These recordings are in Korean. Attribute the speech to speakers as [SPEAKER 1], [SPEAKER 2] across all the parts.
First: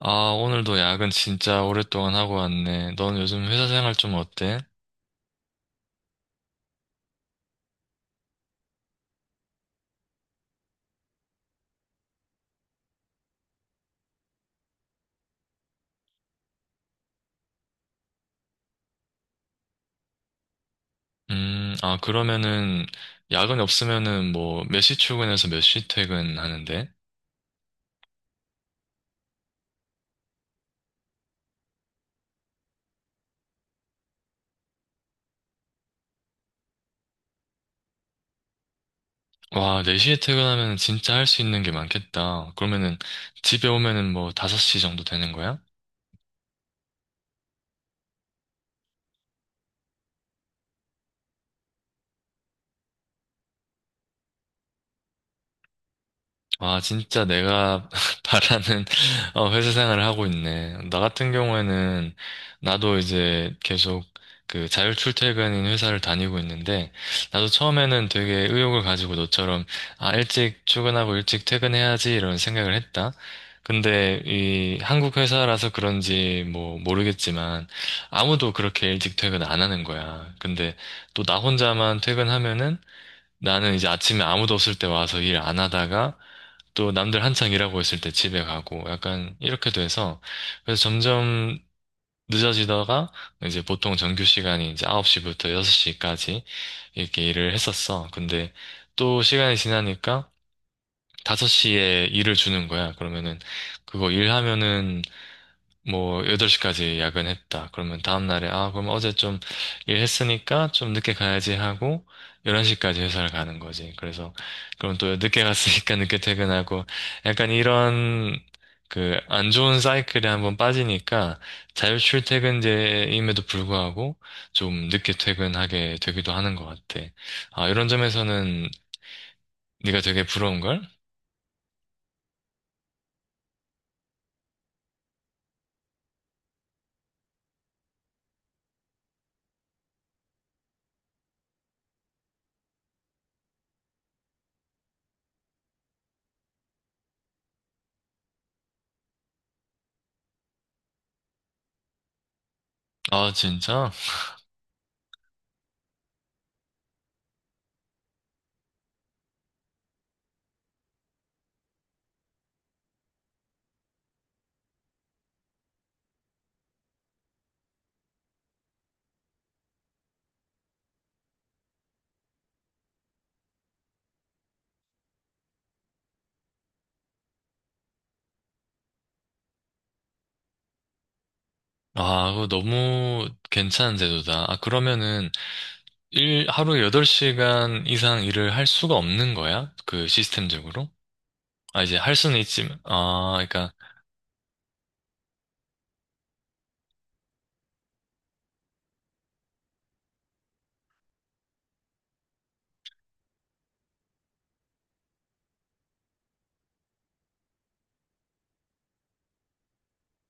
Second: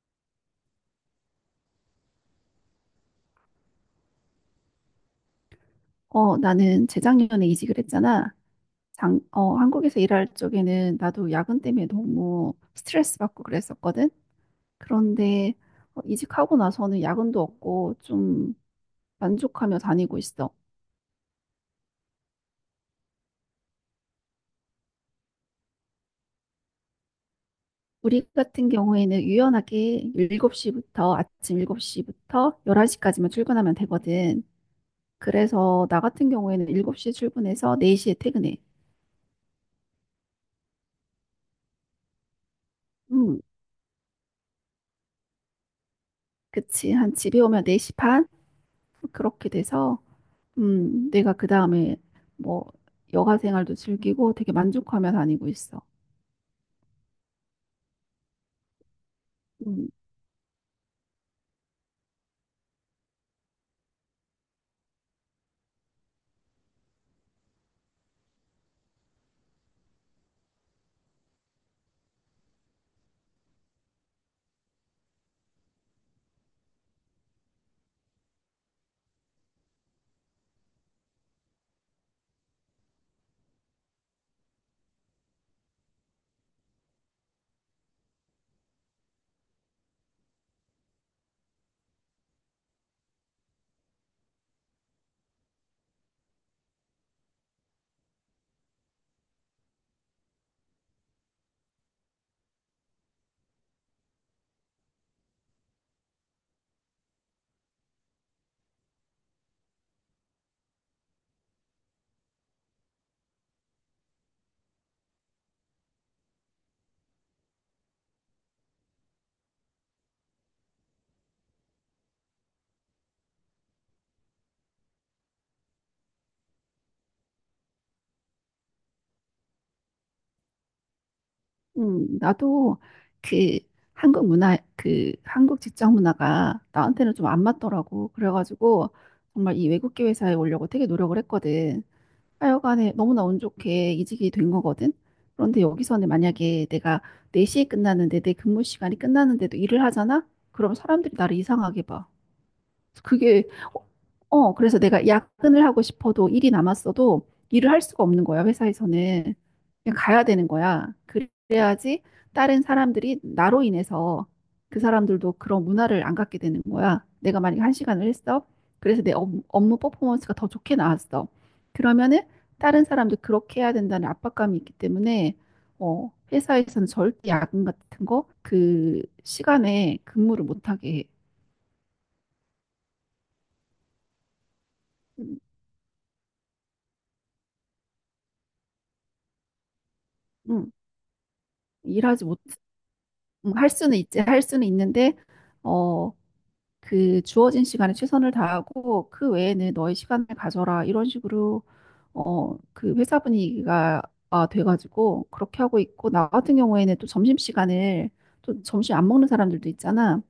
[SPEAKER 1] 아, 오늘도 야근 진짜 오랫동안 하고 왔네. 넌 요즘 회사 생활 좀 어때?
[SPEAKER 2] 나는 재작년에 이직을 했잖아. 한국에서 일할 적에는 나도 야근 때문에 너무 스트레스 받고 그랬었거든. 그런데 이직하고 나서는 야근도 없고 좀 만족하며 다니고 있어.
[SPEAKER 1] 아, 그러면은, 야근 없으면은 뭐, 몇 시 출근해서 몇 시 퇴근하는데?
[SPEAKER 2] 우리 같은 경우에는 유연하게 7시부터 아침 7시부터 11시까지만 출근하면 되거든. 그래서 나 같은 경우에는 7시에 출근해서 4시에 퇴근해.
[SPEAKER 1] 와, 4시에 퇴근하면 진짜 할 수 있는 게 많겠다. 그러면은,
[SPEAKER 2] 음,
[SPEAKER 1] 집에 오면은 뭐, 5시 정도 되는 거야?
[SPEAKER 2] 그치. 한 집에 오면 4시 반? 그렇게 돼서 내가 그 다음에 뭐 여가 생활도 즐기고 되게 만족하며 다니고 있어.
[SPEAKER 1] 아, 진짜 내가 바라는 회사
[SPEAKER 2] 음,
[SPEAKER 1] 생활을 하고 있네. 나 같은 경우에는 나도 이제 계속 그 자율 출퇴근인 회사를 다니고 있는데 나도 처음에는 되게 의욕을 가지고 너처럼 아, 일찍 출근하고 일찍 퇴근해야지 이런 생각을 했다. 근데 이 한국 회사라서 그런지 뭐 모르겠지만 아무도 그렇게 일찍 퇴근 안 하는 거야. 근데 또 나 혼자만 퇴근하면은 나는 이제 아침에 아무도 없을 때 와서 일 안 하다가 또 남들 한창 일하고 있을 때 집에 가고 약간 이렇게 돼서 그래서 점점 늦어지다가 이제 보통 정규 시간이 이제 9시부터 6시까지 이렇게 일을 했었어. 근데 또 시간이 지나니까 5시에 일을 주는 거야. 그러면은 그거 일하면은 뭐 8시까지 야근했다. 그러면 다음날에 아, 그럼 어제 좀 일했으니까 좀 늦게 가야지 하고 11시까지 회사를 가는 거지. 그래서 그럼 또 늦게 갔으니까 늦게 퇴근하고 약간 이런 그 안 좋은 사이클에 한번 빠지니까 자율 출퇴근제임에도 불구하고 좀 늦게 퇴근하게 되기도 하는 것 같아. 아, 이런 점에서는 네가 되게 부러운 걸?
[SPEAKER 2] 나도 그 한국 문화, 그 한국 직장 문화가 나한테는 좀 안 맞더라고. 그래가지고 정말 이 외국계 회사에 오려고 되게 노력을 했거든. 하여간에 너무나 운 좋게 이직이 된 거거든. 그런데 여기서는 만약에 내가 4시에 끝나는데 내 근무 시간이 끝나는데도 일을 하잖아? 그럼 사람들이 나를 이상하게 봐.
[SPEAKER 1] 아,
[SPEAKER 2] 그게 어
[SPEAKER 1] 진짜?
[SPEAKER 2] 그래서 내가 야근을 하고 싶어도 일이 남았어도 일을 할 수가 없는 거야. 회사에서는 그냥 가야 되는 거야. 그래야지 다른 사람들이 나로 인해서 그 사람들도 그런 문화를 안 갖게 되는 거야. 내가 만약에 한 시간을 했어. 그래서 내 업무 퍼포먼스가 더 좋게 나왔어. 그러면은 다른 사람도 그렇게 해야 된다는 압박감이 있기 때문에 회사에서는 절대 야근 같은 거 그 시간에 근무를 못하게 해.
[SPEAKER 1] 아, 그거 너무 괜찮은 제도다. 아, 그러면은
[SPEAKER 2] 음,
[SPEAKER 1] 일, 하루에 8시간 이상 일을 할 수가 없는 거야? 그
[SPEAKER 2] 음.
[SPEAKER 1] 시스템적으로? 아, 이제 할
[SPEAKER 2] 일하지
[SPEAKER 1] 수는
[SPEAKER 2] 못,
[SPEAKER 1] 있지만, 아,
[SPEAKER 2] 할
[SPEAKER 1] 그러니까,
[SPEAKER 2] 수는 있지, 할 수는 있는데, 어, 그 주어진 시간에 최선을 다하고, 그 외에는 너의 시간을 가져라. 이런 식으로, 그 회사 분위기가 아, 돼가지고, 그렇게 하고 있고, 나 같은 경우에는 또 점심시간을, 또 점심 안 먹는 사람들도 있잖아.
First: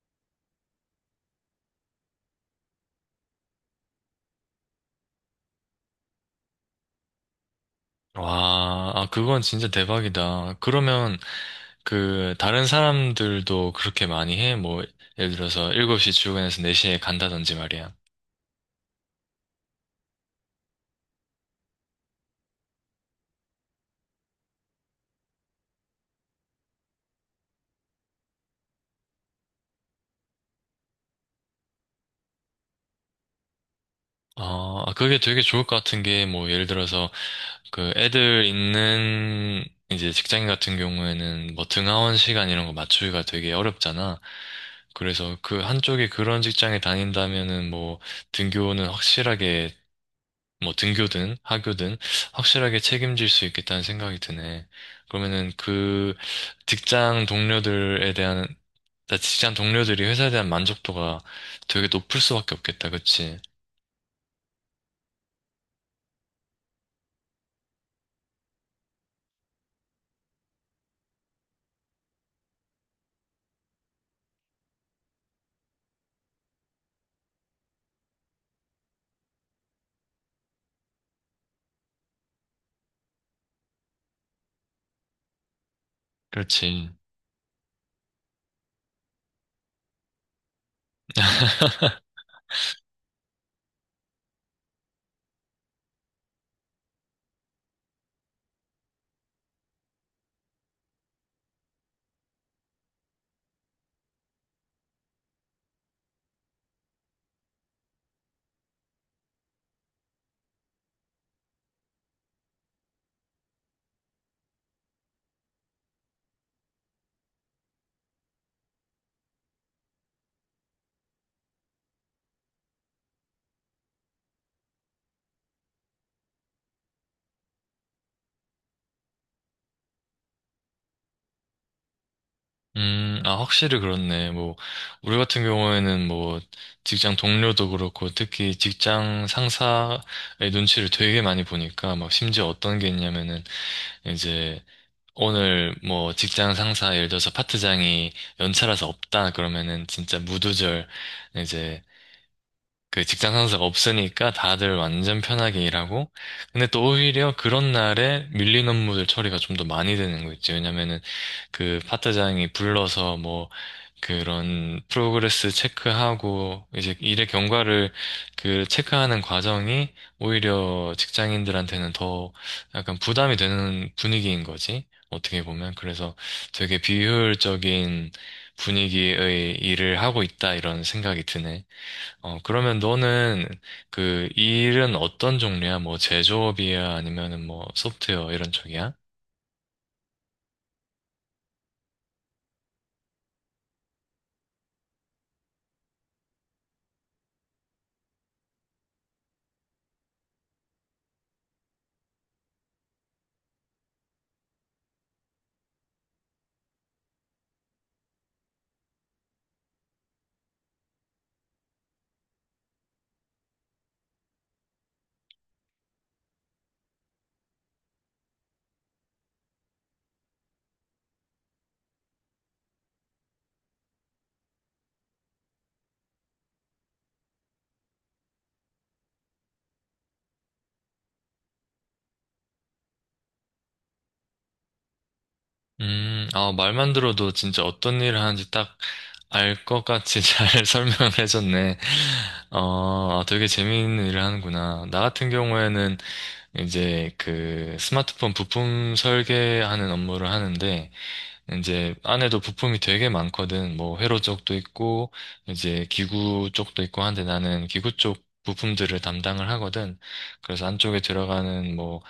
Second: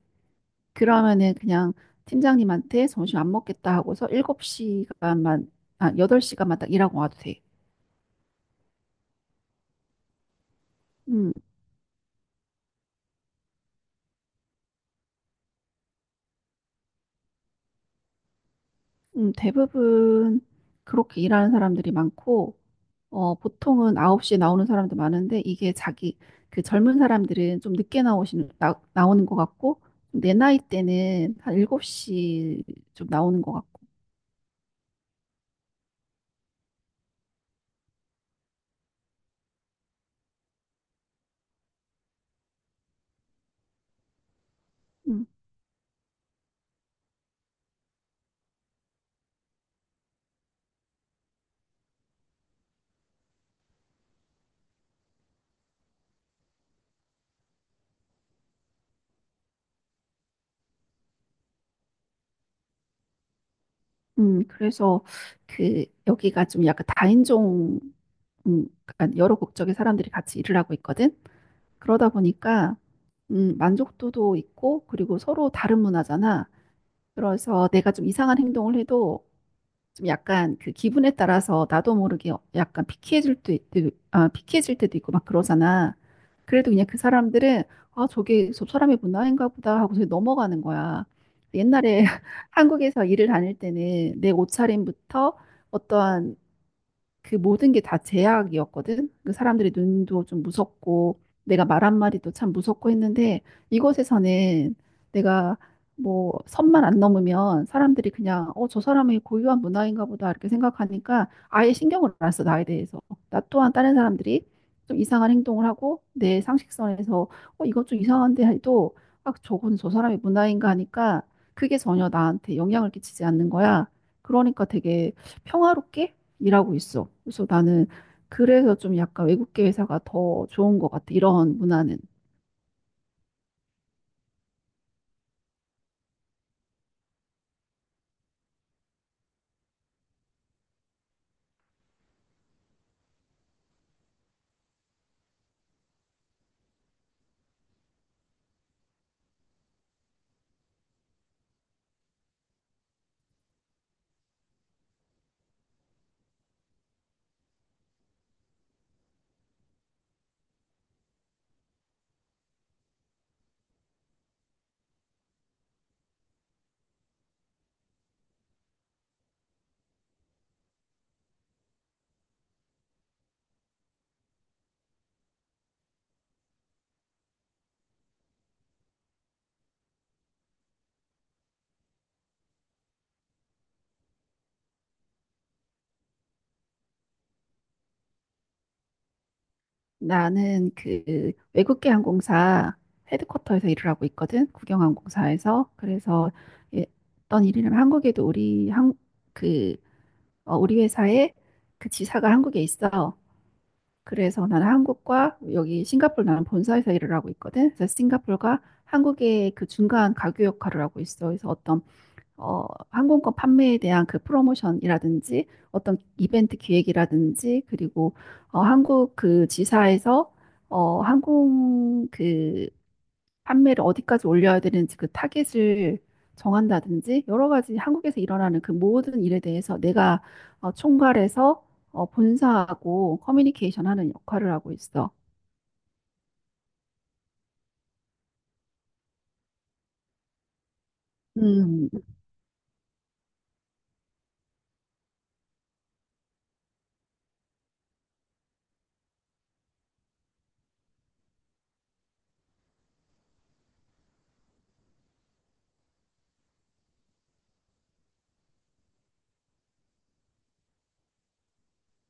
[SPEAKER 2] 그러면은 그냥 팀장님한테 점심 안 먹겠다 하고서 8시간만 딱 일하고 와도 돼.
[SPEAKER 1] 와, 아, 그건 진짜 대박이다. 그러면,
[SPEAKER 2] 음,
[SPEAKER 1] 그, 다른 사람들도 그렇게 많이 해? 뭐, 예를 들어서 7시 출근해서 4시에 간다든지 말이야.
[SPEAKER 2] 대부분 그렇게 일하는 사람들이 많고, 보통은 9시에 나오는 사람도 많은데 이게 자기 그 젊은 사람들은 좀 늦게 나오는 것 같고, 내 나이 때는 한 7시 좀 나오는 것 같고.
[SPEAKER 1] 아, 그게 되게 좋을 것 같은 게, 뭐, 예를 들어서, 그 애들 있는 이제 직장인 같은 경우에는 뭐 등하원 시간 이런 거 맞추기가 되게 어렵잖아.
[SPEAKER 2] 음,
[SPEAKER 1] 그래서 그 한쪽에 그런 직장에 다닌다면은 뭐 등교는 확실하게 뭐 등교든 하교든 확실하게 책임질 수 있겠다는 생각이 드네. 그러면은 그 직장 동료들에 대한 직장 동료들이 회사에 대한 만족도가 되게 높을 수밖에 없겠다. 그치?
[SPEAKER 2] 그래서 그 여기가 좀 약간 다인종, 약간 여러 국적의 사람들이 같이 일을 하고 있거든. 그러다 보니까 만족도도 있고, 그리고 서로 다른 문화잖아. 그래서 내가 좀 이상한 행동을 해도 좀 약간 그 기분에 따라서 나도 모르게 약간 피키해질 때도 있고 막 그러잖아. 그래도 그냥
[SPEAKER 1] 그렇지.
[SPEAKER 2] 그 사람들은 아, 저게 저 사람의 문화인가 보다 하고 서 넘어가는 거야. 옛날에 한국에서 일을 다닐 때는 내 옷차림부터 어떠한 그 모든 게 다 제약이었거든. 그 사람들의 눈도 좀 무섭고 내가 말 한마디도 참 무섭고 했는데, 이곳에서는 내가 뭐 선만 안 넘으면 사람들이 그냥 저 사람이 고유한 문화인가 보다 이렇게 생각하니까 아예 신경을 안 써, 나에 대해서. 나 또한 다른 사람들이 좀 이상한 행동을 하고 내 상식선에서 이건 좀 이상한데 해도 아, 저건 저 사람의 문화인가 하니까 그게 전혀 나한테 영향을 끼치지 않는 거야. 그러니까 되게 평화롭게 일하고 있어. 그래서 나는, 그래서 좀 약간 외국계 회사가 더 좋은 것 같아. 이런 문화는.
[SPEAKER 1] 아, 확실히 그렇네. 뭐, 우리 같은 경우에는 뭐, 직장 동료도 그렇고, 특히 직장 상사의 눈치를 되게 많이 보니까, 막, 심지어 어떤 게 있냐면은, 이제, 오늘 뭐, 직장 상사, 예를 들어서 파트장이 연차라서 없다, 그러면은, 진짜 무두절, 이제, 그 직장 상사가 없으니까 다들 완전 편하게 일하고, 근데 또 오히려 그런 날에 밀린 업무들 처리가 좀 더 많이 되는 거 있지. 왜냐면은, 그 파트장이 불러서 뭐 그런 프로그레스 체크하고 이제 일의 경과를 그 체크하는 과정이 오히려 직장인들한테는 더 약간 부담이 되는 분위기인 거지. 어떻게 보면. 그래서 되게 비효율적인 분위기의 일을 하고 있다 이런 생각이 드네. 그러면 너는 그 일은 어떤 종류야? 뭐 제조업이야? 아니면은 뭐 소프트웨어 이런 쪽이야?
[SPEAKER 2] 나는 그 외국계 항공사 헤드쿼터에서 일을 하고 있거든. 국영항공사에서. 그래서 예, 어떤 일이냐면 한국에도 우리 항, 그, 어, 우리 회사의 그 지사가 한국에 있어. 그래서 나는 한국과 여기 싱가포르, 나는 본사에서 일을 하고 있거든. 그래서 싱가포르가 한국의 그 중간 가교 역할을 하고 있어. 그래서 어떤 어, 항공권 판매에 대한 그 프로모션이라든지, 어떤 이벤트 기획이라든지, 그리고 한국 그 지사에서 어, 항공 그 판매를 어디까지 올려야 되는지 그 타겟을 정한다든지, 여러 가지 한국에서 일어나는 그 모든 일에 대해서 내가 총괄해서 본사하고 커뮤니케이션 하는 역할을 하고 있어.
[SPEAKER 1] 아, 말만 들어도 진짜 어떤 일을 하는지 딱 알 것 같이 잘 설명을 해줬네.
[SPEAKER 2] 음,
[SPEAKER 1] 아, 되게 재미있는 일을 하는구나. 나 같은 경우에는 이제 그 스마트폰 부품 설계하는 업무를 하는데, 이제 안에도 부품이 되게 많거든. 뭐 회로 쪽도 있고, 이제 기구 쪽도 있고 한데 나는 기구 쪽 부품들을 담당을 하거든. 그래서 안쪽에 들어가는 뭐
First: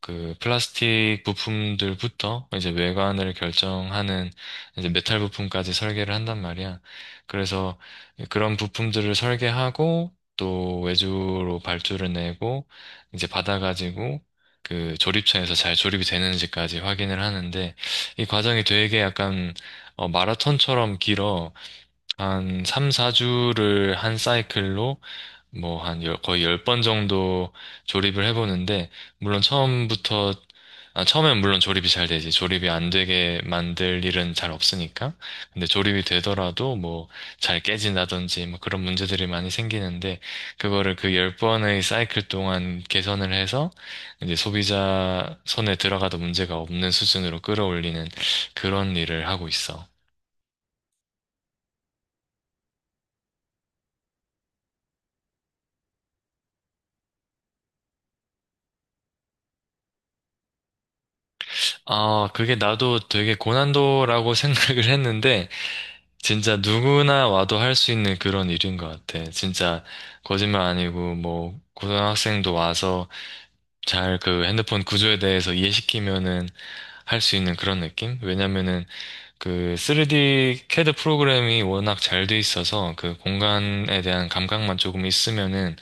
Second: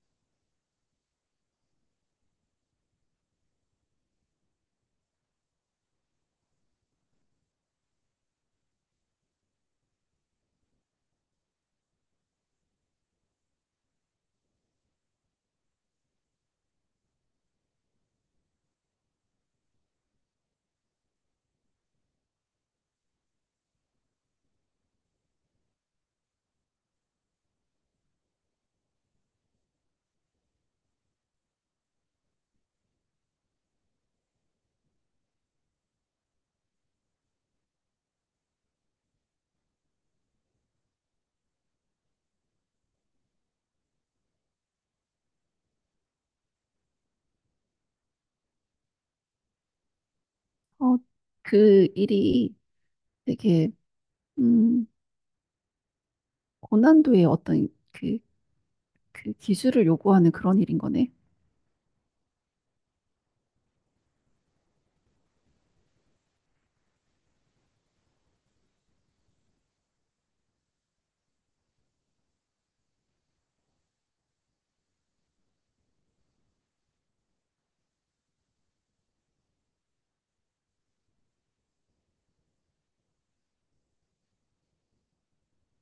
[SPEAKER 1] 그 플라스틱 부품들부터 이제 외관을 결정하는 이제 메탈 부품까지 설계를 한단 말이야. 그래서 그런 부품들을 설계하고 또 외주로 발주를 내고 이제 받아가지고 그 조립처에서 잘 조립이 되는지까지 확인을 하는데 이 과정이 되게 약간 마라톤처럼 길어. 한 3, 4주를 한 사이클로 뭐, 거의 열 번 정도 조립을 해보는데, 물론 처음부터, 아, 처음엔 물론 조립이 잘 되지. 조립이 안 되게 만들 일은 잘 없으니까. 근데 조립이 되더라도 뭐, 잘 깨진다든지, 뭐 그런 문제들이 많이 생기는데, 그거를 그 열번의 사이클 동안 개선을 해서, 이제 소비자 손에 들어가도 문제가 없는 수준으로 끌어올리는 그런 일을 하고 있어.
[SPEAKER 2] 어, 그 일이 되게 음, 고난도의 어떤 그 기술을 요구하는 그런 일인 거네.
[SPEAKER 1] 아, 그게 나도 되게 고난도라고 생각을 했는데, 진짜 누구나 와도 할 수 있는 그런 일인 것 같아. 진짜 거짓말 아니고 뭐 고등학생도 와서 잘 그 핸드폰 구조에 대해서 이해시키면은 할 수 있는 그런 느낌? 왜냐면은 그 3D CAD 프로그램이 워낙 잘 돼 있어서 그 공간에 대한 감각만 조금 있으면은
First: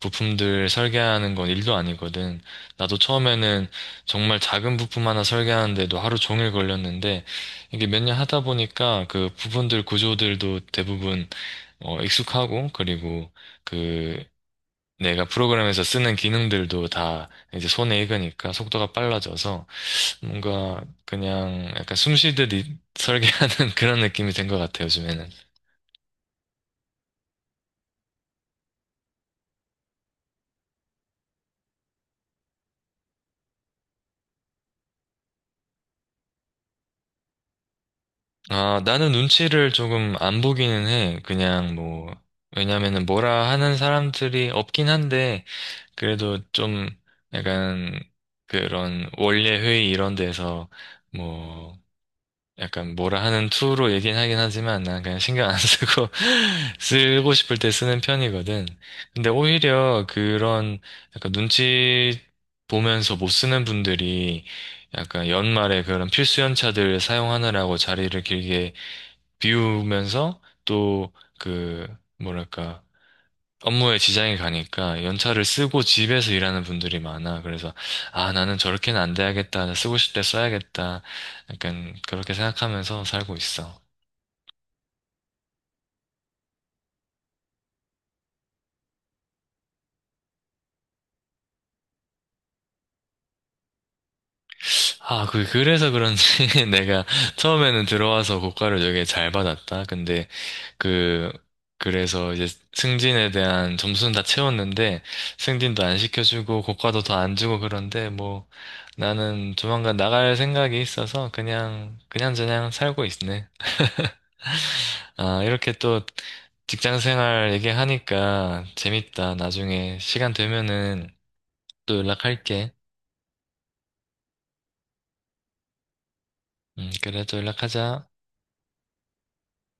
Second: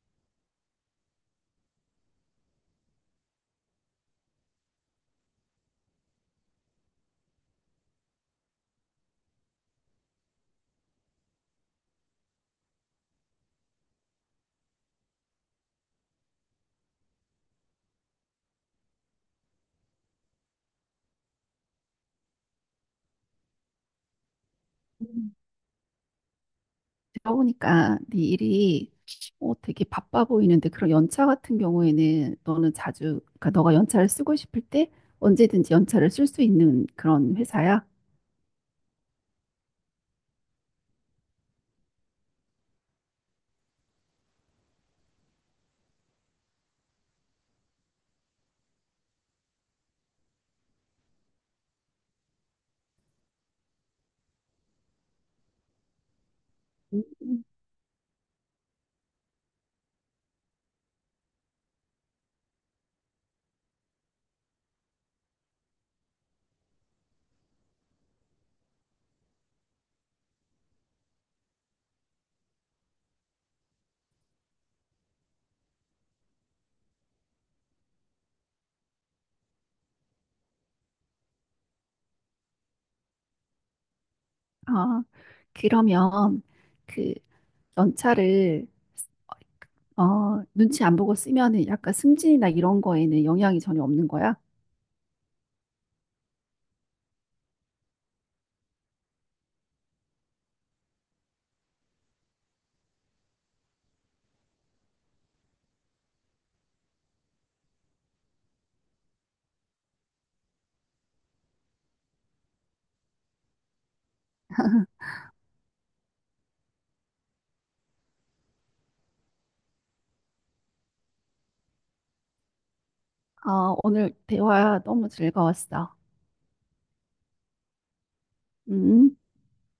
[SPEAKER 1] 부품들 설계하는 건 일도 아니거든. 나도 처음에는 정말 작은 부품 하나 설계하는데도 하루 종일 걸렸는데 이게 몇 년 하다 보니까 그 부분들 구조들도 대부분 익숙하고 그리고 그 내가 프로그램에서 쓰는 기능들도 다 이제 손에 익으니까 속도가 빨라져서 뭔가 그냥 약간 숨 쉬듯이 설계하는 그런 느낌이 된 것 같아요, 요즘에는.
[SPEAKER 2] 음. 제가 보니까 네 일이 되게 바빠 보이는데, 그런 연차 같은 경우에는 너는 자주, 그러니까 너가 연차를 쓰고 싶을 때 언제든지 연차를 쓸 수 있는 그런 회사야?
[SPEAKER 1] 아, 나는 눈치를 조금 안 보기는 해. 그냥 뭐, 왜냐면은 뭐라 하는 사람들이 없긴 한데, 그래도 좀 약간 그런 원래 회의 이런 데서 뭐, 약간 뭐라 하는 투로 얘기는 하긴 하지만 난 그냥 신경 안 쓰고 쓰고
[SPEAKER 2] 음.
[SPEAKER 1] 싶을 때 쓰는 편이거든. 근데 오히려 그런 약간 눈치 보면서 못 쓰는 분들이 약간 연말에 그런 필수 연차들 사용하느라고 자리를 길게 비우면서 또 그 뭐랄까 업무에 지장이 가니까 연차를 쓰고 집에서 일하는 분들이 많아. 그래서, 아, 나는 저렇게는 안 돼야겠다. 쓰고 싶을 때 써야겠다. 약간 그렇게 생각하면서 살고 있어.
[SPEAKER 2] 아, 그러면 그 연차를 눈치 안 보고 쓰면은 약간 승진이나 이런 거에는 영향이 전혀 없는 거야?
[SPEAKER 1] 아, 그래서 그런지 내가 처음에는 들어와서 고과를 되게 잘 받았다. 근데 그, 그래서 이제 승진에 대한 점수는 다 채웠는데 승진도 안 시켜주고 고과도 더 안 주고 그런데 뭐 나는 조만간 나갈 생각이 있어서 그냥, 그냥저냥 살고 있네. 아, 이렇게 또 직장 생활 얘기하니까 재밌다. 나중에 시간 되면은 또 연락할게.
[SPEAKER 2] 아, 오늘 대화 너무 즐거웠어.
[SPEAKER 1] 그래, 또 연락하자.
[SPEAKER 2] 음.